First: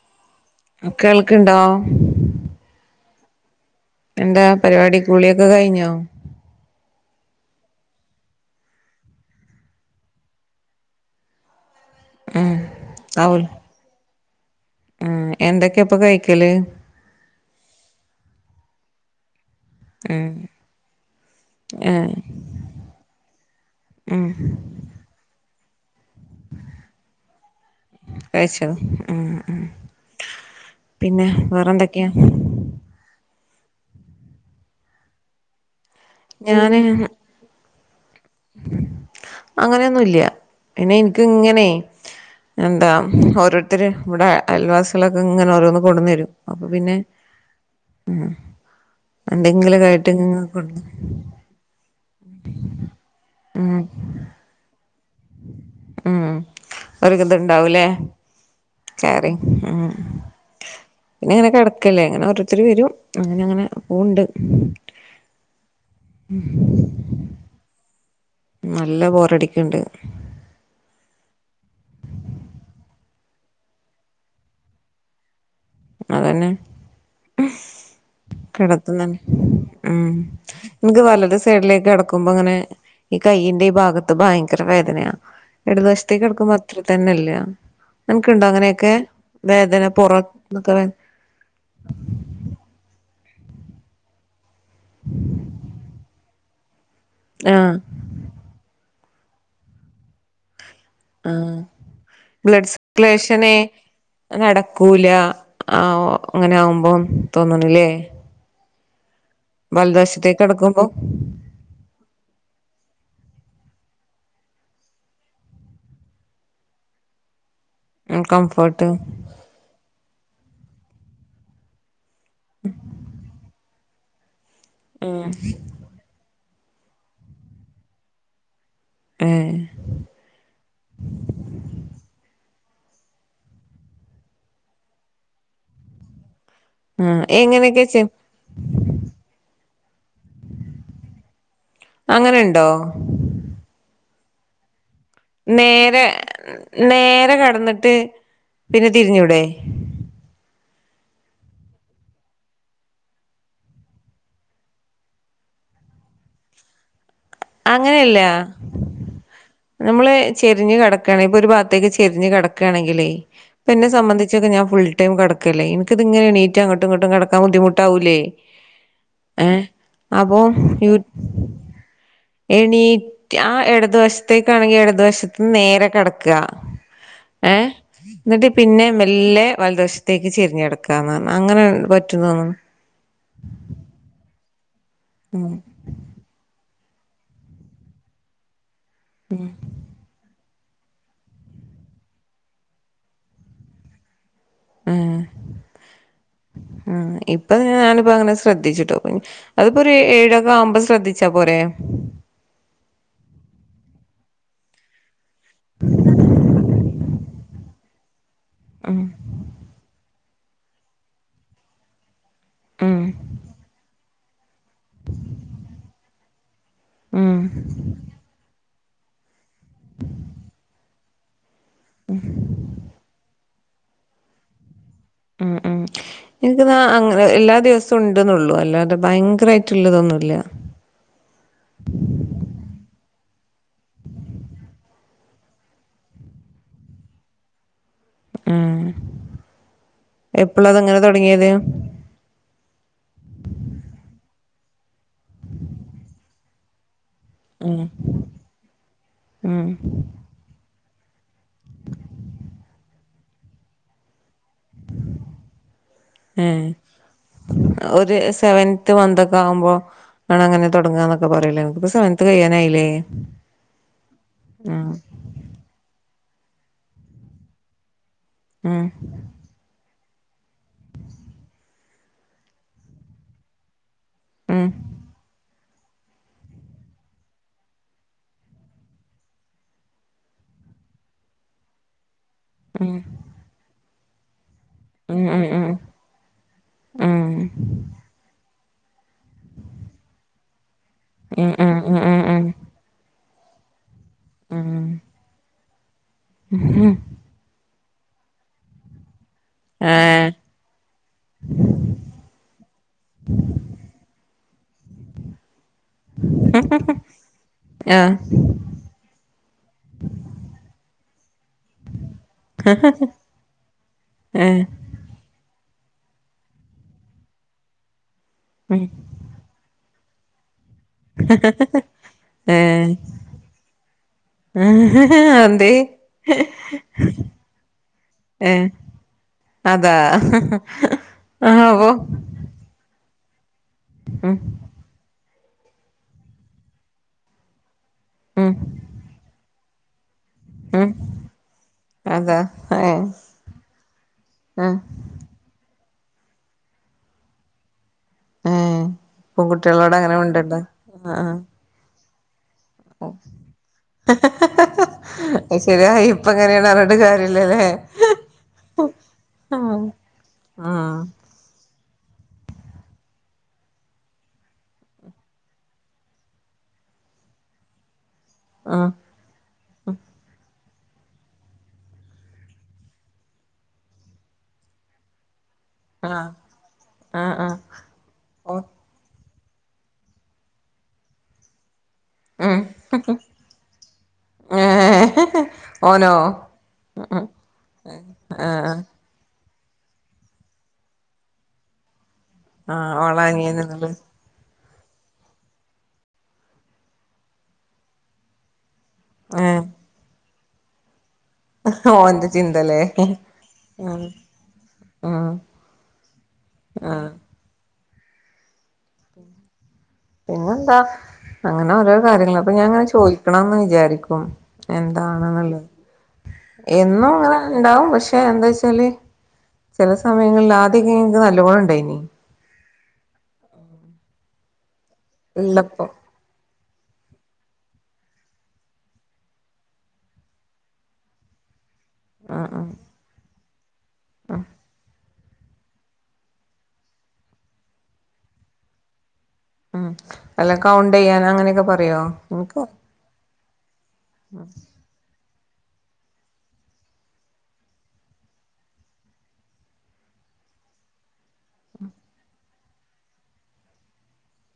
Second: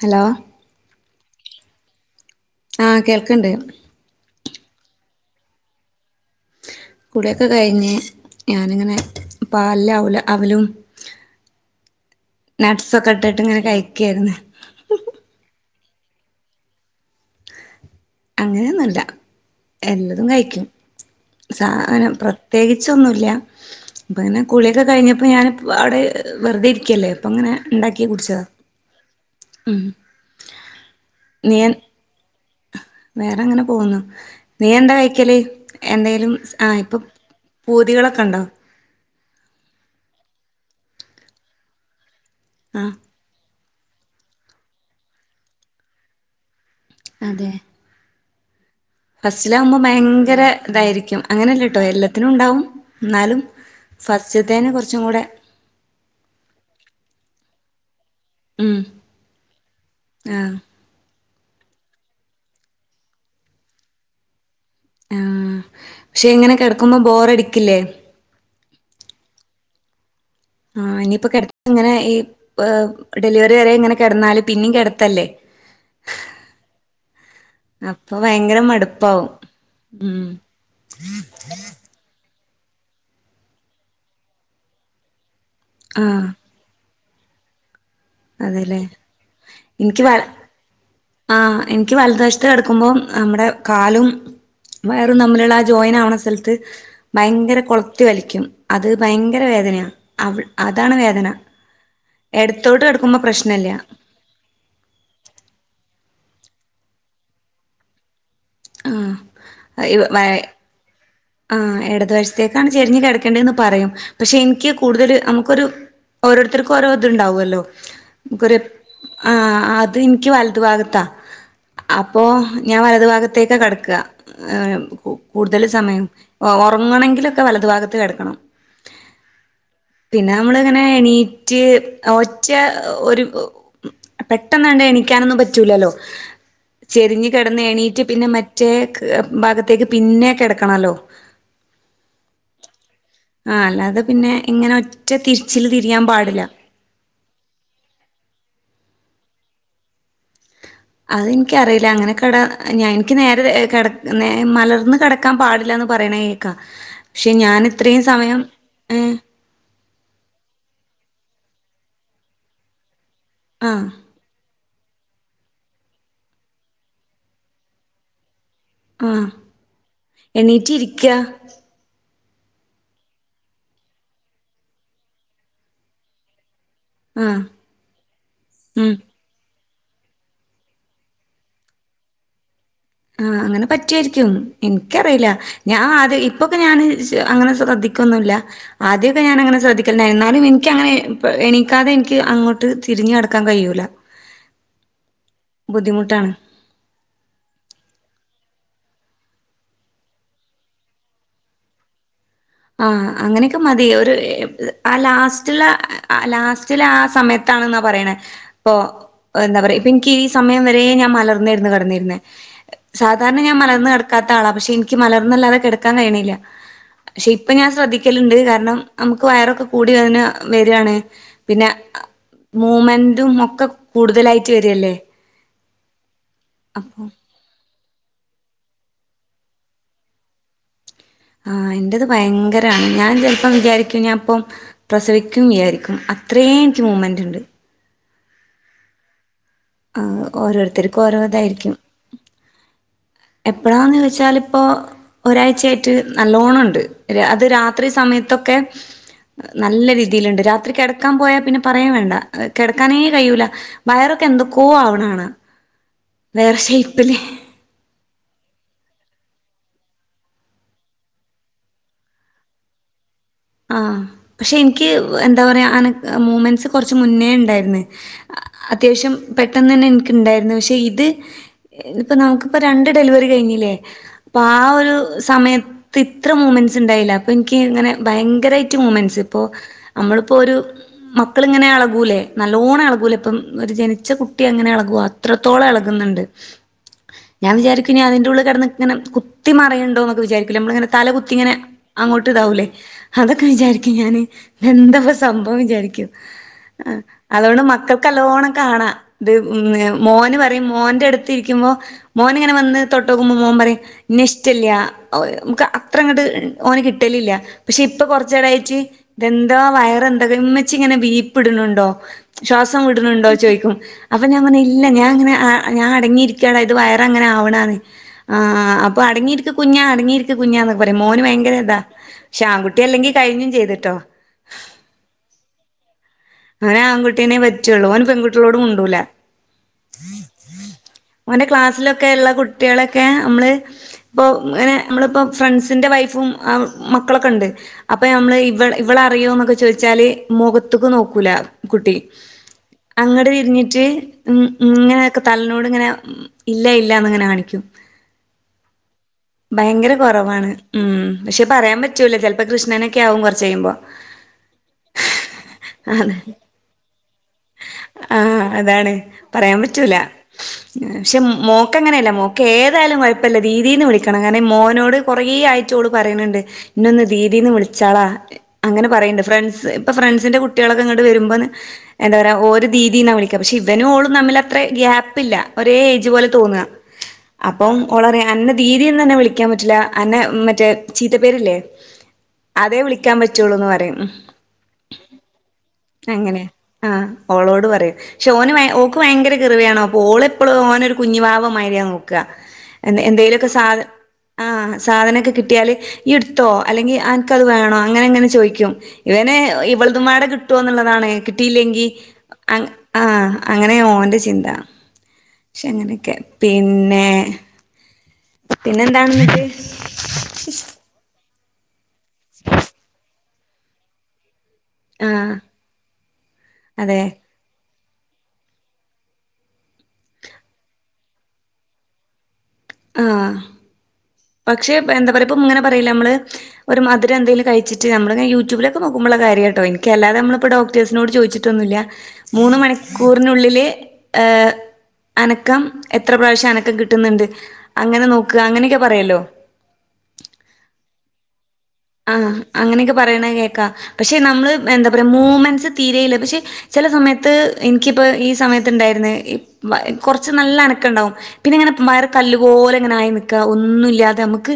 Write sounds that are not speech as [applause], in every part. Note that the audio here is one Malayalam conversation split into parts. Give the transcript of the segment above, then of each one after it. ഹലോ അ കേൾക്ക്ണ്ടോ ആ കേ ന്താ പരിപാടി കുളിയൊക്കെ കയിഞ്ഞോ കുളിയൊക്കെ കയിഞ്ഞ് ഞാനിങ്ങനെ പാല്ലാവൂല്ല അവലും നട്സൊക്കെട്ടിട്ട് ഇങ്ങനെ കയിക്കാര്ന്ന് [inaudible] ഉം എന്തൊക്കെയ ഇപ്പ കയിക്കല് അങ്ങനെയൊന്നല്ല എല്ലതും കയിക്കും ചാ അനെ ആഹ് പ്രത്യേകിച്ചൊന്നുല്യാ ഉം പ്പങ്ങനെ കുളിയക്കെ കഴിഞ്ഞപ്പ ഇങ്ങ ഞാനിപ്പ് അവ്ടേ ഏ വെറുതെ ഇരിക്യല്ലേ അപ്പൊങ്ങനെ ഇണ്ടാക്കി കുടിച്ചതാ കഴിച്ചോ ഉം ഉം പിന്നെ നീയെ വേറെന്തൊക്കെയാ അങ്ങനെ പോകുന്നു നീ എന്താ കഴിക്കല് എന്തയലും സ് ആ ഞാന് ഇപ്പം പൂതികളൊ കണ്ടോ അങ്ങനെയൊന്നുല്യാ പിന്നെ എനിക്ക് ഇങ്ങനേ എന്താ ആഹ് ഒരോ ത്തിരെ ഇവിട അയൽവാസിളൊക്കെ ങ്ങനെ ഓരോന്ന് കൊട്ന്നെരും അ പൊ പിന്നെ ഉം പസ്റ്റിലാകുമ്പം ഭയങ്കര കൊട്ന്ന് ഇതായിരിക്കും അങ്ങനല്ലേട്ടോ എല്ലത്തിനും ഉണ്ടാവും ഉം ന്നാലും ഉം ഫസ്റ്റിത്തേന് കൊർ ഉം അവരെക്കെന്തെൺ ണ്ടാവൂലേ ഉം കാറി ഉം ആഹ് ഇന്നെ ഇങ്ങനെ കെടക്കല്ലേ അങ്ങന ഓരോരുത്തര് വെരും അങ്ങനെ അങ്ങനെ പോണ്ട് ആഹ് ഷേ ഇങ്ങനെ കെടക്കുംമ്പം ബോറടിക്കില്ലേ നല്ല ബോറടിക്ക്ണ്ട് ആ ഇനിയിപ്പോ കെട ഇങ്ങനെ ഈ പ് ഡെലിവറി വരെ ഇങ്ങനെ കെടന്നാല് പിന്നീ കെടത്തല്ലേ അതന്നെ അപ്പൊ ഭയങ്കര കെടത്തംതന്നെ മടുപ്പാവും ഉം എന്ക് വലത് സൈഡിലേക്ക് കെടക്കുമ്പ ങ്ങനെ ഈ കയ്യീന്റെ ഈ ഭാഗത്ത് ഭയങ്കര വേദനയാ എടത് വശ്ത്തേക്ക് ആഹ് കെടക്കുംമ്പോ അത്ര തന്നല്ല്യാ അൻക്ണ്ടോ അതെല്ലേ അങ്ങനെയെക്കേ എനിക്ക് വേദനപൊറ വ ആഹ് എനിക്ക് വലതുവശത്ത് കിടക്കുമ്പോ. നമ്മുടെ കാലും വയറും തമ്മിലുള്ള ആ ജോയിൻ ആവണ സ്ഥലത്ത്. ഭയങ്കര ആഹ് കൊളത്തി വലിക്കും അത്. ഭയങ്കര വേദനയാ അവൾ അതാണ് വേദന ആഹ് എടത്തോട്ട് കെട [unintelligible] നടക്കൂല ആഹ് ഓ അങ്ങനെ ആകുമ്പോ തോന്നണില്ലേ ആ ഇ വ കിടക്കുമ്പോ ആ എടതു വശത്തേക്കാണ് ചെരിഞ്ഞ് കെടക്കണ്ടേന്ന് പറയും പക്ഷെ ഇനിക്ക് കൂടുതൽ നമുക്കൊരു ഓരോരുത്തർക്കും ഓരോ ഇത് ഉണ്ടാവൊല്ലോ ക്കൊരു കംഫർട്ട് ആ അത് ഇനിക്ക് വൽ [unintelligible] ഭാഗത്താ അപ് അപ്പോ ഞാൻ വലതു ഭാഗത്ത് കെടക്കാ ആഹ് കൂ ഉം കൂടുതൽ സമയം ഒ ഒറങ്ങണെങ്കിലൊക്കെ വലതു ഭാഗത്ത് കെടക്കണം ഏഹ് പിന്നെ നമ്മള് ഇങ്ങനെ എണീറ്റ് ഓ മറ്റെ ഒരു പെട്ടെന്നാണ്ട് എണീക്കാനൊന്നും പറ്റൂലല്ലോ ആഹ് ചെരിഞ്ഞ് കെടന്ന് എങ്ങനെയൊക്കെ എണീ ചെ [unintelligible] പിന്നെ മറ്റേ ക്ക് ഭാഗത്തേക്ക് പിന്നെ കെടക്കണല്ലോ അങ്ങനെണ്ടോ ആ അല്ലാതെ പിന്നെ ഇങ്ങനെ റ്റ് നേരെ നേരെ കെടന്നിട്ട് പിന്നെ തിരിഞ്ഞൂടെ അതിൻക്കറില അങ്ങനെ കട ഞാൻ ൻക്ക് നേരെ രേ കെട് മലർന്ന് കെടക്കാൻ പാടില്ലാന്ന് പറയണ കേക്കാ ക്ഷെ ഞാൻ ഇത്രി സമയം ഏഹ് നമ്മൾ ചെരിഞ്ഞ് കിടക്കാണെങ്കി ഇപ്പോ ഒരു ഭാഗത്തേക്ക് ചെരിഞ്ഞ് കിടക്കാണെങ്കിലേ ന്നെ ആഹ് സംബന്ധിച്ചൊക്കെ ഞാൻ ഫുൾ ടൈം കെടക്കല്ലേ ഇൻക്കിത്ങ്ങനെണീറ്റ് അങ്ങട്ടും ഇങ്ങട്ടും കടക്കാൻ ബുദ്ധിമുട്ടാവൂല്ലേ ആ എണീറ്റ് യു ഇരിക്കാ എണീറ്റ് ആ എടതു വശത്തേക്കാണെങ്കി എടതു വശത്ത് നേരെ കെടക്കാ ആഹ് ഏഹ് ന്നിട്ട് പിന്നെ ഉം മെല്ലെ വലദത് വശത്തേക്ക് ചെരിഞ്ഞ് കെടക്കാന്നർഞ്ഞ് അങ്ങനെ പറ്റു ആ അങ്ങനെ പറ്റ്വായ്രിക്കും ഇൻക്കറിയില്ല ഉം ഞാൻ അത് ഇപ്പൊക്കെ ഞാന് ശ് അങ്ങനെ ശ്രദ്ധിക്കൊന്നുല്ല ആദ്യമൊക്കെ ഞാന അങ്ങനെ ശ്രധിക്കില്ലായി എന്നാലുംനി എങ്ങനെ എനിക്കാതെ എനിക്ക് അങ്ങോട്ട് തിരിടക്കാൻ കഴിയല്ല ഉം ഉ ഇപ്പൊ പ്പ അങ്ങനെ ശ്രദ്ധിച്ചിട്ടോ അതിപ്പോൊ ഒരു ഏഴൊക്കെ ആവുമ്പോ ശ്രദ്ധിച്ചാ പോര ആഹ അങ്ങനെയൊക്കെ മതിയ ഒരു ആ ലാസ്റ്റ് ലാസ്റ്റിലെ ആ സമയത്ത് ാണെന്നാ പറയണ ഇപ്പൊ എന്താ പറയാനിക്ക് സമയം വരേ ഞാൻ മലർന്നിരുന്നു കടന്നിരുന്നത് ഉം സാധാരണ ഞാ മലർന്ന് ക്കാത്ത ആള പക്ഷ എനിക്ക് മലർന്ന അല്ലാതെിക്കാൻ കഴണില്ല പക്ഷെ ഉം ഇപ്പൊ ഞാൻ ശ്രദ്ധിക്കലുണ്ട് കാരണം നമുക്ക് വയറൊക്കെ കൂടി അതിന് വരികവാാണ് പിന്നെ മൂ്മെന്റും ഒക്കെ കൂടുതലായിട്ട് വരല്ലേ ഉം ഉം എനിക്ക് ന അങ്ങനെ എല്ലാ ദിവസവും ണ്ടന്നള്ളൂ അല്ലാ അതെ ഭയങ്കരയിട്ട്ള്ളതൊന്നുമല്ല ആ എന്ന്റെറത് ഭയങ്കരമാണ് ഞാൻ ചിലപ്പം വിചാരിക്കും ഞാൻപ്പം പ്രസവിക്കും വിചാരിക്കും അത്രയും എനിക്ക് മൂവ്മെന്റ് ഉണ്ട് ആഹ ആ ഓരോരുത്തർക്കും ഓരോതായിരിക്കും എപ്പഴാന്ന് വെച്ചാല് ഇപ്പോൾ ഒരാഴ്ചയായിട്ട് നല്ല ോണം ഉണ്ട് അത് ഉം രാത്രി സമയത്തൊക്കെ ഉം നല്ല രീതിയിലുണ്ട് രാത്രി കിട കിടക്കാൻ പോയാ പിന്നെ പറയാം വേണ്ട കിടക്കാനേ കഴിൂല വയറൊക്കെ എന്തക്ക കോ ആവണാണ് വേറെ ഏ ഷേപ്പില്േ ഒരു സെവൻത് മന്ത് ആവുമ്പോ ആണ് അങ്ങനെ തുടങ്ങുകന്നൊക്കെ പറയിലേ എനിപ്പ സമയത്ത് കഴിയാനായില്ലേ ആഹ പക്ഷെ ഉം എനിക്ക് എന്താ പറയാ അന മൂവ്മെന്റ്സ് കുറച്ച് മുന്നേ ഉണ്ടായിരുന്നു ഉം അത്യാവശ്യം പെട്ടെന്ന് തന്നെ എനിക്ക് ണ്ടായി പക്ഷെ ഇത്പ്പ നമുക്കിപ്പോ രണ്ട് ഡെലിവറി കഴിഞ്ഞില്ലേ അപ്പൊ ആ ഉം ഒരു സമയത്ത് ഇ ഇത്ര മൂമെന്റ്സ് ഉണ്ടായില്ല അപ്പൊ എനിക്ക് ഇങ്ങനെ ഭയങ്കരമായിട്ട് മൂ്മെന്റ്സ് ഇപ്പോൊ നമ്മളിപ്പോൊ ഒരു മക്കളിങ്ങനെ അളകൂലേ നല്ലോണ്ണം അളകൂല ഇപ്പം ഒരു ജനി ച്ചക്കു കുട്ടി അങ്ങനെ എളകു ഉം അത്രത്തോളം ഉം എളകുന്നുണ്ട് ഉം ഞാൻ വിചാരിക്കുഞ് അതിന്റെ ഉള്ളി കെടന്ന് ഇങ്ങനെ കുത്തി മറിയ്ണ്ടോന്നൊക്കെ വിചാരികൂലെ നമ്മള് തല കുത്തിങ്ങനെ ഉം ഉം ഉം ഉം അങ്ങോട്ട് ഉം ഇതാവൂല്ലേ അതൊക്കെ വിചാരി ക്കും ഞാന് ഉം എന്തൊക്കെ ഉം സംഭവന്ന് വിജാരി ആ ഉം അതുകൊണ്ട് മക്ക ക്ക് നല്ലോണം കാണാ ത് ഉം ഏഹ് മോന് പറയും മോന്റെ അടുത്ത് ഇരിക്കുമ്പോ മോൻ നിങ്ങനെ വന്ന് തൊട്ടോക്കുമ്പോ മോൻ പറയും എന്നെ ഇഷ്ടില്ല്യ ഓഹ് നമുക്ക് അ ത്രങ്ങട്ട് ഓന് കിട്ടലില്ല. പക്ഷെ ഇപ്പൊ ആഹ് കൊറച്ചടേയിട്ട് ഇതെന്തോ വയർ എന്തൊക്കെ ഉമ്മച്ചിങ്ങ നെ വീ ർപ്പിടിനിണ്ടോ ശ്വാസം വിടണിണ്ടോ ചോദിക്കും അപ്പൊ ഞാൻ പറയും ഏഹ് ഇല്ല ഞാനിങ്ങനെ ആ ഞാൻ അടങ്ങിയിരിക്ക്യേണ് എന്റെ വയർ അങ്ങനെ ആവണാണ് ആ ഉം ആപ്പോ അടങ്ങിയിരിക്ക് കുഞ്ഞാ അടങ്ങി യിരിക്ക് കുഞ്ഞാന്നൊക്കെ [unintelligible] മോന് ഭയങ്കര ഇതാ ആ ആൺകുട്ടി അല്ലെങ്കി കഴിഞ്ഞും ചെയ്ത്ട്ടോ ആ ഹ ഹ എന്തേയ് അവന് ആൺകുട്ടീനെ പറ്റുള്ളൂ, ഓൻ പെൺകുട്ടികളോട് ഏഹ് മുണ്ടൂല. അതാ ഓന്റെ ആവോ ക്ലാസ്സിലൊക്കെ ഇള്ള കുട്ടികളെ ഒക്ക അമ്മള്, ഇപ്പൊ ഉം അങ്ങനെ നമ്മളിപ്പോ ഫ്രണ്ട്സിന്റെ വൈഫും ആ മക്കളൊക്കെ ഇണ്ട്. അപ്പൊ നമ്മള് ഉം ഇവ ഇവളെ അറിയോന്നൊക്കെ ചോ ച്ചാല് ഉം മുഖത്ത്ക്ക് നോ കൂല കുട്ടി അതാ ഏഹ് അങ്ങട് തിരിഞ്ഞിട്ട് ഉം ആഹ് ഇങ്ങനെക്കെ തലനോട് ഇങ്ങനെ ഉം ഇല്ല ഇല്ലാന്ന് ഇങ്ങനെ കാണിക്കും. ഏഹ് ഭയങ്കര പെൺകുട്ടികളോട് അങ്ങനെ കൊറവാണ് മിണ്ടണ്ട ഉം ആഹ് പക്ഷെ പറയാൻ പ റ്റൂല ചെൽ പ്പൊ കൃഷ്ണനൊക്കെയാവും കൊറച്ച് കെയ്യുമ്പോ. അത് ശരിയാ അതെ ഇപ്പ എങ്ങനെയാണ് പറഞ്ഞിട്ട് കാര്യല്ലല്ലേ ആ അതാണ് പറയാൻ ആഹ് പറ്റൂല ആഹ് പക്ഷെ മോക്ക് മോക്കങ്ങനെയല്ല മോക്ക് ഏതായാലും കൊയപ്പല്ല ദീദീ ന്ന് വിളിക്കണം കാരണം മോനോട് കുറേ ആയിട്ടോള് പറയിന്ണ്ട് ഇന്നൊന്ന് ദീദീ ന്ന് വിളിച്ചാളാ അങ്ങനെ ആഹ് പറയണ്ട് ഫ്രണ്ട്സ് ഇപ്പ ഫ്രണ്ട്സിന്റെ കുട്ട കുട്ടികളൊക്കെ ഇങ്ങട്ട് വരുമ്പോ എന്താ പറയാ ഓര് ദീദീന്നാ വിളിക്കാ പക്ഷെ ഇവനും ഓളും തമ്മിൽ അത്ര ഗ്യാപ്പില്ല ഒരേ ഏജ് പോലെ ആഹ് തോന്നാ ആഹ് ആഹ് അപ്പം ഓളറിം അന്റെ ഓ ദീദീ ന്ന് തന്നെ വിളി ക്കാൻ പറ്റില്ല അന്നെ മറ്റേ ചീത്ത പേരില്ലേ ഉം അതെ വിളിക്കാൻ പറ്റുള്ളൂന്ന് പറയും ഏഹ് ഓനോ അങ്ങനെ ആ ഉം ഓളോട് പറയാ പക്ഷെ ഓന് ആഹ് ഓക്ക് ഭയങ്കര ഭയങ്കര കിറുവയണ പ്പോഓളപ്പളും ഓനെരു കുഞ്ഞു വാവമായിരിയാ നോ ക്കാ ആഹ് എന്തെലൊക്കെ സാധ ഓളാനിയനാണല്ലേ ആ സാധനൊക്കെ കിട്ടിയാല് യ്യ് ട്ത്തോ അല്ലെങ്കി അൻക്കത് വേണോ അങ്ങനെ അങ്ങനെ ചോയിക്കും ഇവനെ ഏഹ് ഇവളതുംപാടെ കി ട്ടുന്നുള്ളതാണ് കിട്ടില്ലെങ്കി ഓന്റെ ചിന്തല്ലേ ആ അങ്ങനെ ഉം ഓന്റെ ചിന്ത ഉം പക്ഷെ അങ്ങനെക്കെ പിന്നെ ആഹ് പിന്നെന്താണെന്നിട്ട് പിന്നെന്താ അങ്ങനെ ഒരോ കാര്യങ്ങൾ അപ്പ ഞാൻങ്ങനെ ചോയി ക്കണംന്ന് വിചാരിക്കും ആഹ് എന്താണെന്നുള്ളത് അതെ എന്നുംങ്ങനെ ഇണ്ടാവും പ ക്ഷെ എന്താച്ചാല് ചെല സമയങ്ങളിൽ ആദ്യക്കെ ൻക്ക് നല്ലപോലെ ണ്ടായിനി ആ പക്ഷെ എന്താ പറയാ ഇപ്പം ഇങ്ങനെ ഉള്ളപ്പോ പറീലെ നമ്മള് ഒരു മധുരം ന്തേലും കഴിച്ചിട്ട് നമ്മൾങ്ങന യൂട്യൂബിലക്കെ നോ ക്കുമ്പോള്ള കാര്യട്ടോ എനിക്കല്ലതെ നമ്മളിപ്പോ ഡോക്ടർസിനോട് ച്ചോദിച്ചിട്ടൊന്നുല്യ ഉം മൂന്ന് ഉം മണിക്കൂറിനുള്ളില് [unintelligible] ഏഹ് അനക്കം എത്ര പ്രാവശ്യം അനക്കം കിട്ടുന്ന്ണ്ട് അങ്ങനെ നോക്കാ അങ്ങനെക്കെ പറയല്ലോ ഉം അല്ല കൗണ്ടയ്യാൻ അങ്ങനെയൊക്കെ പറ ആ അങ്ങനെയൊക്കെ പറയണ കേൾക്കാ പക്ഷെ നമ്മള് എന്താ പറയാ മൂവ്മെന്റ്സ് തീരെയില്ല പക്ഷെ ചെല സമയത്ത് എനിക്കിപ്പോ ഈ സമയത്ത് ഇണ്ടായിരുന്നു കൊറച്ച് നല്ല അനക്കണ്ടാവും പിന്നെ ഇങ്ങനെ മ്മാരെ കല്ലു പോലെങ്ങനെ ആയി നിക്കാ ഒന്നുല്ലാതെ നമുക്ക്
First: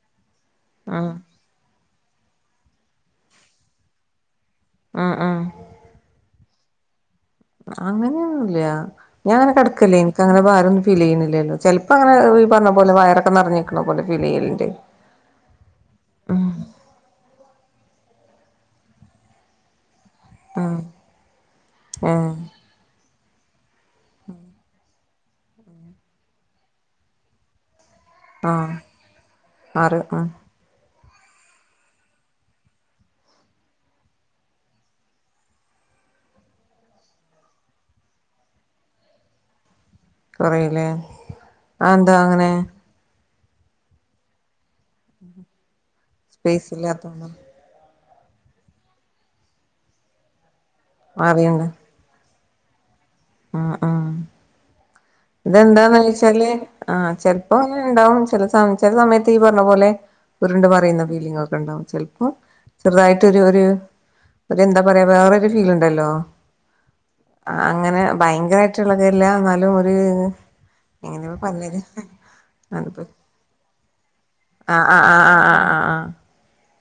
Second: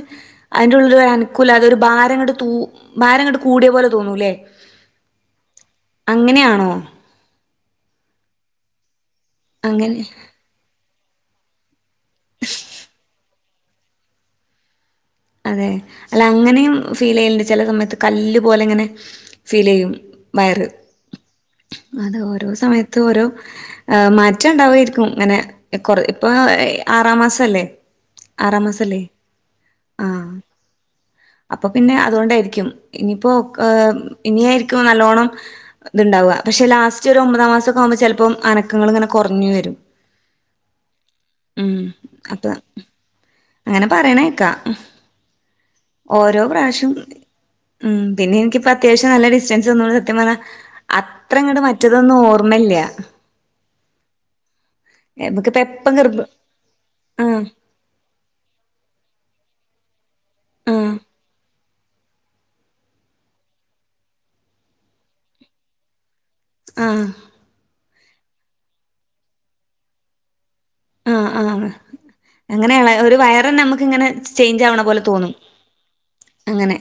അതിന്റെള്ളൊരു ഉം അനുക്കുലതെ ഒരു ബാര് [unintelligible] തൂ ഭാരംങ്ങട് കൂടിയ പോലെ തോന്നൂല്ലേ ഉം ഉം അങ്ങനെയാണോ ആഹ് അങ്ങനെയൊന്നുല്ല്യ ഞാൻ അങ്ങനെ കെടക്കല്ലെ എനിക്കങ്ങനെ ഭാരം ഫീൽ ചെയ്യുന്നില്ലല്ലോ പ ഈ പറഞ്ഞ പോലെ വയറൊക്കെ നിറഞ്ഞ കണ പോലെ ഫിലെയലിണ്ട് അതെ അല്ല അങ്ങനെയും ഫീൽ ചില സമയത്ത് കല്ല് പോലെ ഇങ്ങനെ ഫീൽ ചെയ്യും വയറ് ഉം അതാ ഏഹ് ഓരോ സമയത്ത് ഓരോ ആഹ് മാറ്റം ഉണ്ടാവയിരിക്കും അങ്ങനെ കൊറെ ഇപ്പൊ ആറാം മാസല്ലേ ആറാം ആഹ് മാസല്ലേ ആറ് ആഹ് അപ്പൊ പിന്നെ അതുകൊണ്ടായിരിക്കും ഇനിപ്പോ ഏ ഇനിയായിരിക്കും നല്ലോണ്ണം ഇത്ണ്ടാവുക പക്ഷെ ലാസ്റ്റ് ഒരു ഒമ്പതാം മാസൊക്കെ ആവുമ്പോ ചിലപ്പോ അനക്കങ്ങൾ ഇങ്ങനെ കുറഞ്ഞു വരും കൊറയുല്ലേ ഉം ആന്താ അപ്പൊ അങ്ങനെ അങ്ങനെ പറയണേക്കാ ഓരോ സ്പേസ് പ്രാവശ്യം ഇല്ലാത്തോണ്ടാ ഉം പിന്നെ എനിക്കിപ്പോ അത്യാവശം നല്ല ഡിസ്റ്റൻസ് വന്നൊണ്ട് സത്യം പറഞ്ഞ അത്രങ്ങട് മാറിയോണ്ടാ മറ്റതൊന്ന് ഓർ ഓർമ്മല്ല ആഹ് ആഹ് നമുക്കിപ്പ എപ്പം ഇതെന്താന്ന് ഗർഭ വോച്ചാല് ആ ആഹ് ചെിലപ്പോ അങ്ങന ഉണ്ടാവും ച ചില സമയത്ത് തീ പറഞ്ഞ പോലെ ഉരുണ്ട് ആഹ് മറയുന്ന ഫീലിങ്ങൊക്കെ ഉണ്ടാവും ചിലപ്പോ ചെറുതായിട്ടൊരു ഒരു ഒരു എന്താ പറയാ വേറൊരു ഫീൽ ഇണ്ടല്ലോ ആഹ് ആഹ് അങ്ങനെ ഭയങ്കരമായിട്ടുള്ളതല്ല എന്നാലും ഒര് ആഹ് ആഹ് അങ്ങനെയുള്ള അതിപ്പോ ഒരു വയറഞ്ഞെ നമുക്ക് ഇങ്ങനെ ചേഞ്ച് ആവണ ആഹ് പോലെ ആഹ് തോന്നും ആഹ് ആഹ് അങ്ങനെ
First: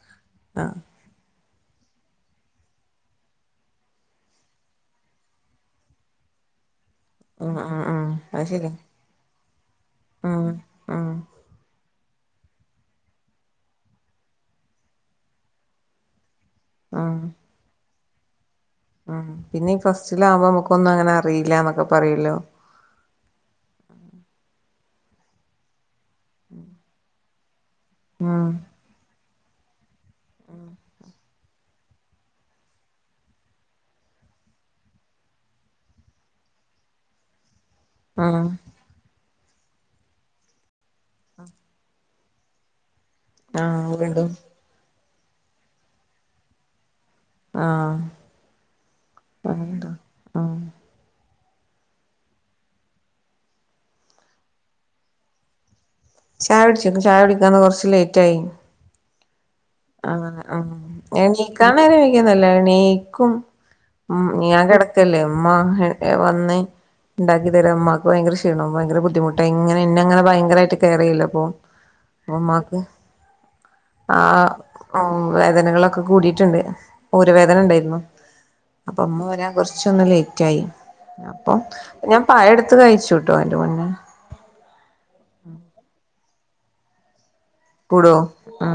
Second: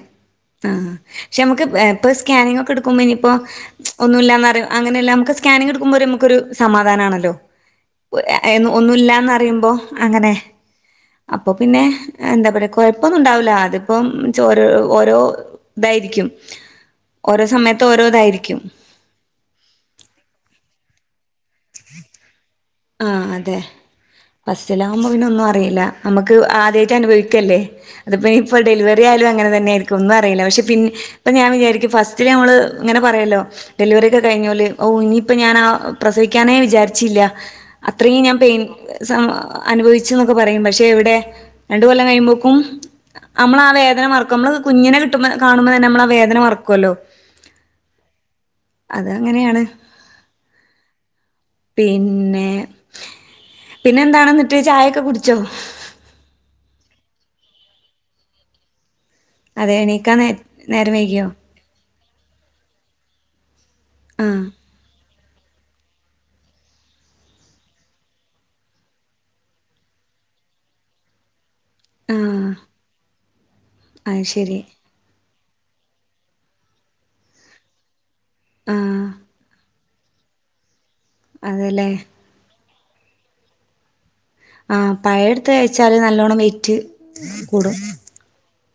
ആഹ് ആഹ് ആഹ് ആഹ പക്ഷെ നമക്ക് ഇപ്പോ സ്കാനിങ് ഒക്കെ ഇട്ക്കുമ്പോ ഇനിപ്പോ ഒന്നുല്ലാന്ന് അറ്യോ അങ്ങനെല്ല നമുക്ക് സ്കാനിങ് ഇട്ക്കുമ്പോ ഒരു നമുക്കൊരു സമാ ധാനാണല്ലോ. ആഹ് ഉം ഉം ഉം അത് ശരിയാ ഒന്നുമല്ലന്നറിയുമ്പോ അങ്ങനെ ഉം ഉം അപ്പൊ പിന്നെ എന്താ പറയാ കുഴപ്പൊന്നും ഉണ്ടാവില്ല അതിപ്പം ചോര് ഓരോ ഇതായിരിക്കും ഉം ഓരോ സമയത്ത് ഓരോ അതായിരിക്കും ഉം പിന്നെ ഫസ്റ്റിലാവുമ്പോ നമുക്ക് ഒന്നും അങ്ങനെ അറി- അറില എന്നൊക്കെ പറയല്ലോ ആ അതെ ബസ്സിലാകുമ്പോൾ പിന്നെ ഒന്നും അറിയില്ല നമുക്ക് ആദ്യയിട്ട് അനുഭവിക്കു- കെല്ലേ അതിപ്പേ ഉം ഇപ്പൊ ഡെലിവറി ആയാലും അങ്ങനെ ത - നേ [unintelligible] ക്ക് ഒന്നും അറിയില്ല പക്ഷെ പിന്നെ- അപ്പം ഞാൻ വിചാരിക്കും ഫസ്റ്റില് ഞമ്മൾ ഇങ്ങനെ പറയല്ലോ ഡെലിവറി ഒക്കെ കഴിഞ്ഞല് ഓ ഇനിയിപ്പൾ ഞാൻ ആ പ്രസവിക്കാനേ വിചാരിച്ചില്ല അത്രയും ഞാൻ ഉം പെയിൻ സമ അനുഭവിച്ച എന്നൊക്കെ പറയും പക്ഷേ- എവിടെ രണ്ട കൊല്ലം കഴിയുമ്പോ- കും നമ്മള ആ ആഹ് വേദന വീണ്ടും മറക്കും നമ്മള് കുഞ്ഞിനെ കിട്ട- [unintelligible] കാണുമ്പോ തന്നെ നമ്മൾ ആ വേദന മറക്കുല്ലോ ആഹ് അങ്ങനെയാണ് ആഹ് പിന്നെ പിന്നെ എന്താണ് എന്നിട്ട് ചായയൊക്കെ കുടിച്ചോ ചായ കുടിച്ചു ചായ കുടിക്കാന്ന് കൊറച്ച് ലേറ്റ് ആയി അതെ എണീക്കാൻ നേ ആഹ് ആഹ് നേരം വൈകിയോ എണീക്കാൻ നേരം വൈകിതല്ല എണീക്കും ആഹ് ഞാൻ കിടക്കല്ലേ ഉമ്മ വന്ന് ഉണ്ടാക്കി തരും ഉമ്മാക്ക് ഭയങ്കര ക്ഷീണം ഭയങ്കര ബുദ്ധിമുട്ട് ഇങ്ങനെ എന്നെ ഇങ്ങനെ ഭയങ്കരമായിട്ട് കെയർ ചെയുലെ അപ്പോ ആഹ് ഉമ്മാക്ക് അത് ആഹ് ശരി ഓ വേദനകളൊക്കെ കൂടിയിട്ടുണ്ട് ഊര് വേദന ഉണ്ടായിരുന്നു അപ്പൊ ആഹ് ഉമ്മവരാൻ കുറച്ച് കുറച്ചു ഒന്ന് ലേറ്റായി അപ്പൊ അതെല്ലേ ഞാൻ [unintelligible] അത് കഴിച്ചുട്ടോ അയിന്റെ മുന്നേ ആഹ് പഴം എടുത്തു കഴിച്ചാല് നല്ലോണം വെയ്‌റ്റ് കൂടോ വോ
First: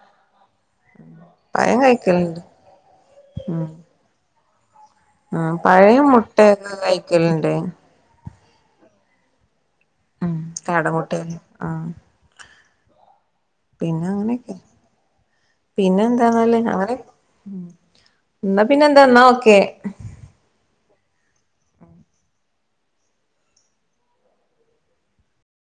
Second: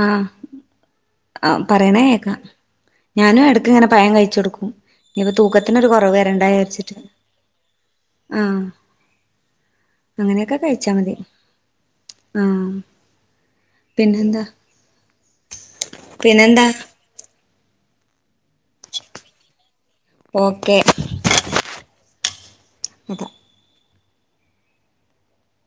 ആ ആ പഴം പറേണ കേക്ക കഴിക്കലുണ്ട് ഞാനും എടക്ക്ങ്ങനെ പഴം കയ്ചൊട്ക്കും മ് പഴയ മുട്ടയൊക്കെ കഴിക്കലണ്ട് ആ ഉം അങ്ങനെയൊക്കെ കഴിച്ചാ മതി കാടമുട്ടയൊക്കെ ആഹ് ആ പിന്നെ അങ്ങനെയൊക്കെ പിന്ന പിന്നെന്താന്നല്ലേ പിന്നെന്താ അങ്ങനെ [inaudible] എന്നാ പിന്നെന്താ ന്നാ ഓക്കെ [inaudible] അതെ